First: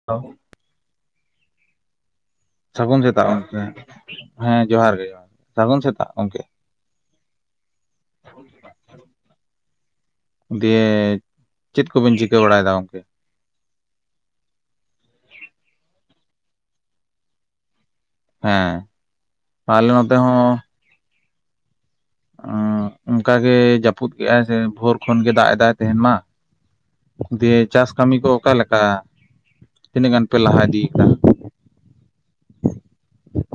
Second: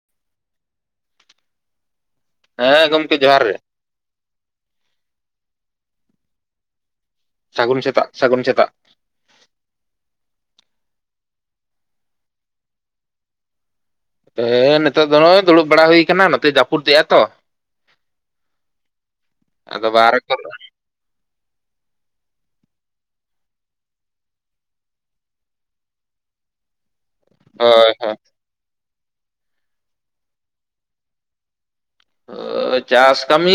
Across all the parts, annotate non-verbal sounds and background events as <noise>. <unintelligible> ᱦᱮᱸ ᱥᱟᱹᱜᱩᱱ ᱥᱮᱛᱟᱜ ᱡᱚᱦᱟᱨ ᱜᱮ ᱜᱚᱢᱠᱮ ᱦᱮᱸ ᱡᱚᱦᱟᱨ ᱜᱮ ᱥᱟᱹᱜᱩᱱ ᱥᱮᱛᱟᱜ ᱜᱚᱢᱠᱮ ᱾ ᱥᱟᱹᱜᱩᱱ ᱥᱮᱛᱟᱜ ᱥᱟᱹᱜᱩᱱ ᱥᱮᱛᱟᱜ <unintelligible> ᱫᱤᱭᱮ ᱪᱮᱫ ᱠᱚᱵᱤᱱ ᱪᱤᱠᱟᱹ ᱵᱟᱲᱟᱭᱮᱫᱟ ᱜᱚᱝᱠᱮ? ᱱᱤᱛᱚᱜ ᱫᱚ ᱱᱚᱜᱼᱚᱭ ᱫᱩᱲᱩᱵ ᱵᱟᱲᱟ ᱦᱩᱭ ᱟᱠᱟᱱᱟ ᱱᱚᱛᱮ ᱡᱟᱹᱯᱩᱫᱮᱜᱼᱟ ᱛᱚ ᱦᱮᱸ ᱟᱫᱚ ᱟᱞᱮ ᱱᱚᱛᱮ ᱵᱟᱦᱨᱮ ᱠᱚᱨᱮ ᱦᱚᱸ ᱚᱱᱠᱟᱜᱮ ᱡᱟᱹᱯᱩᱫ ᱠᱮᱫᱟᱭ ᱥᱮ ᱵᱷᱳᱨ ᱠᱷᱚᱱ ᱜᱮ ᱫᱟᱜ ᱮ ᱫᱟᱭ ᱛᱮᱦᱮᱧ ᱢᱟ ᱫᱤᱭᱮ ᱪᱟᱥ ᱦᱳᱭ ᱠᱟᱹᱢᱤ ᱠᱚ ᱚᱠᱟᱞᱮᱠᱟ ᱛᱤᱱᱟᱹᱜ ᱜᱟᱱ ᱯᱮ ᱞᱟᱦᱟ ᱤᱫᱤᱭ ᱠᱟᱫᱟ? ᱪᱟᱥ ᱠᱟᱹᱢᱤ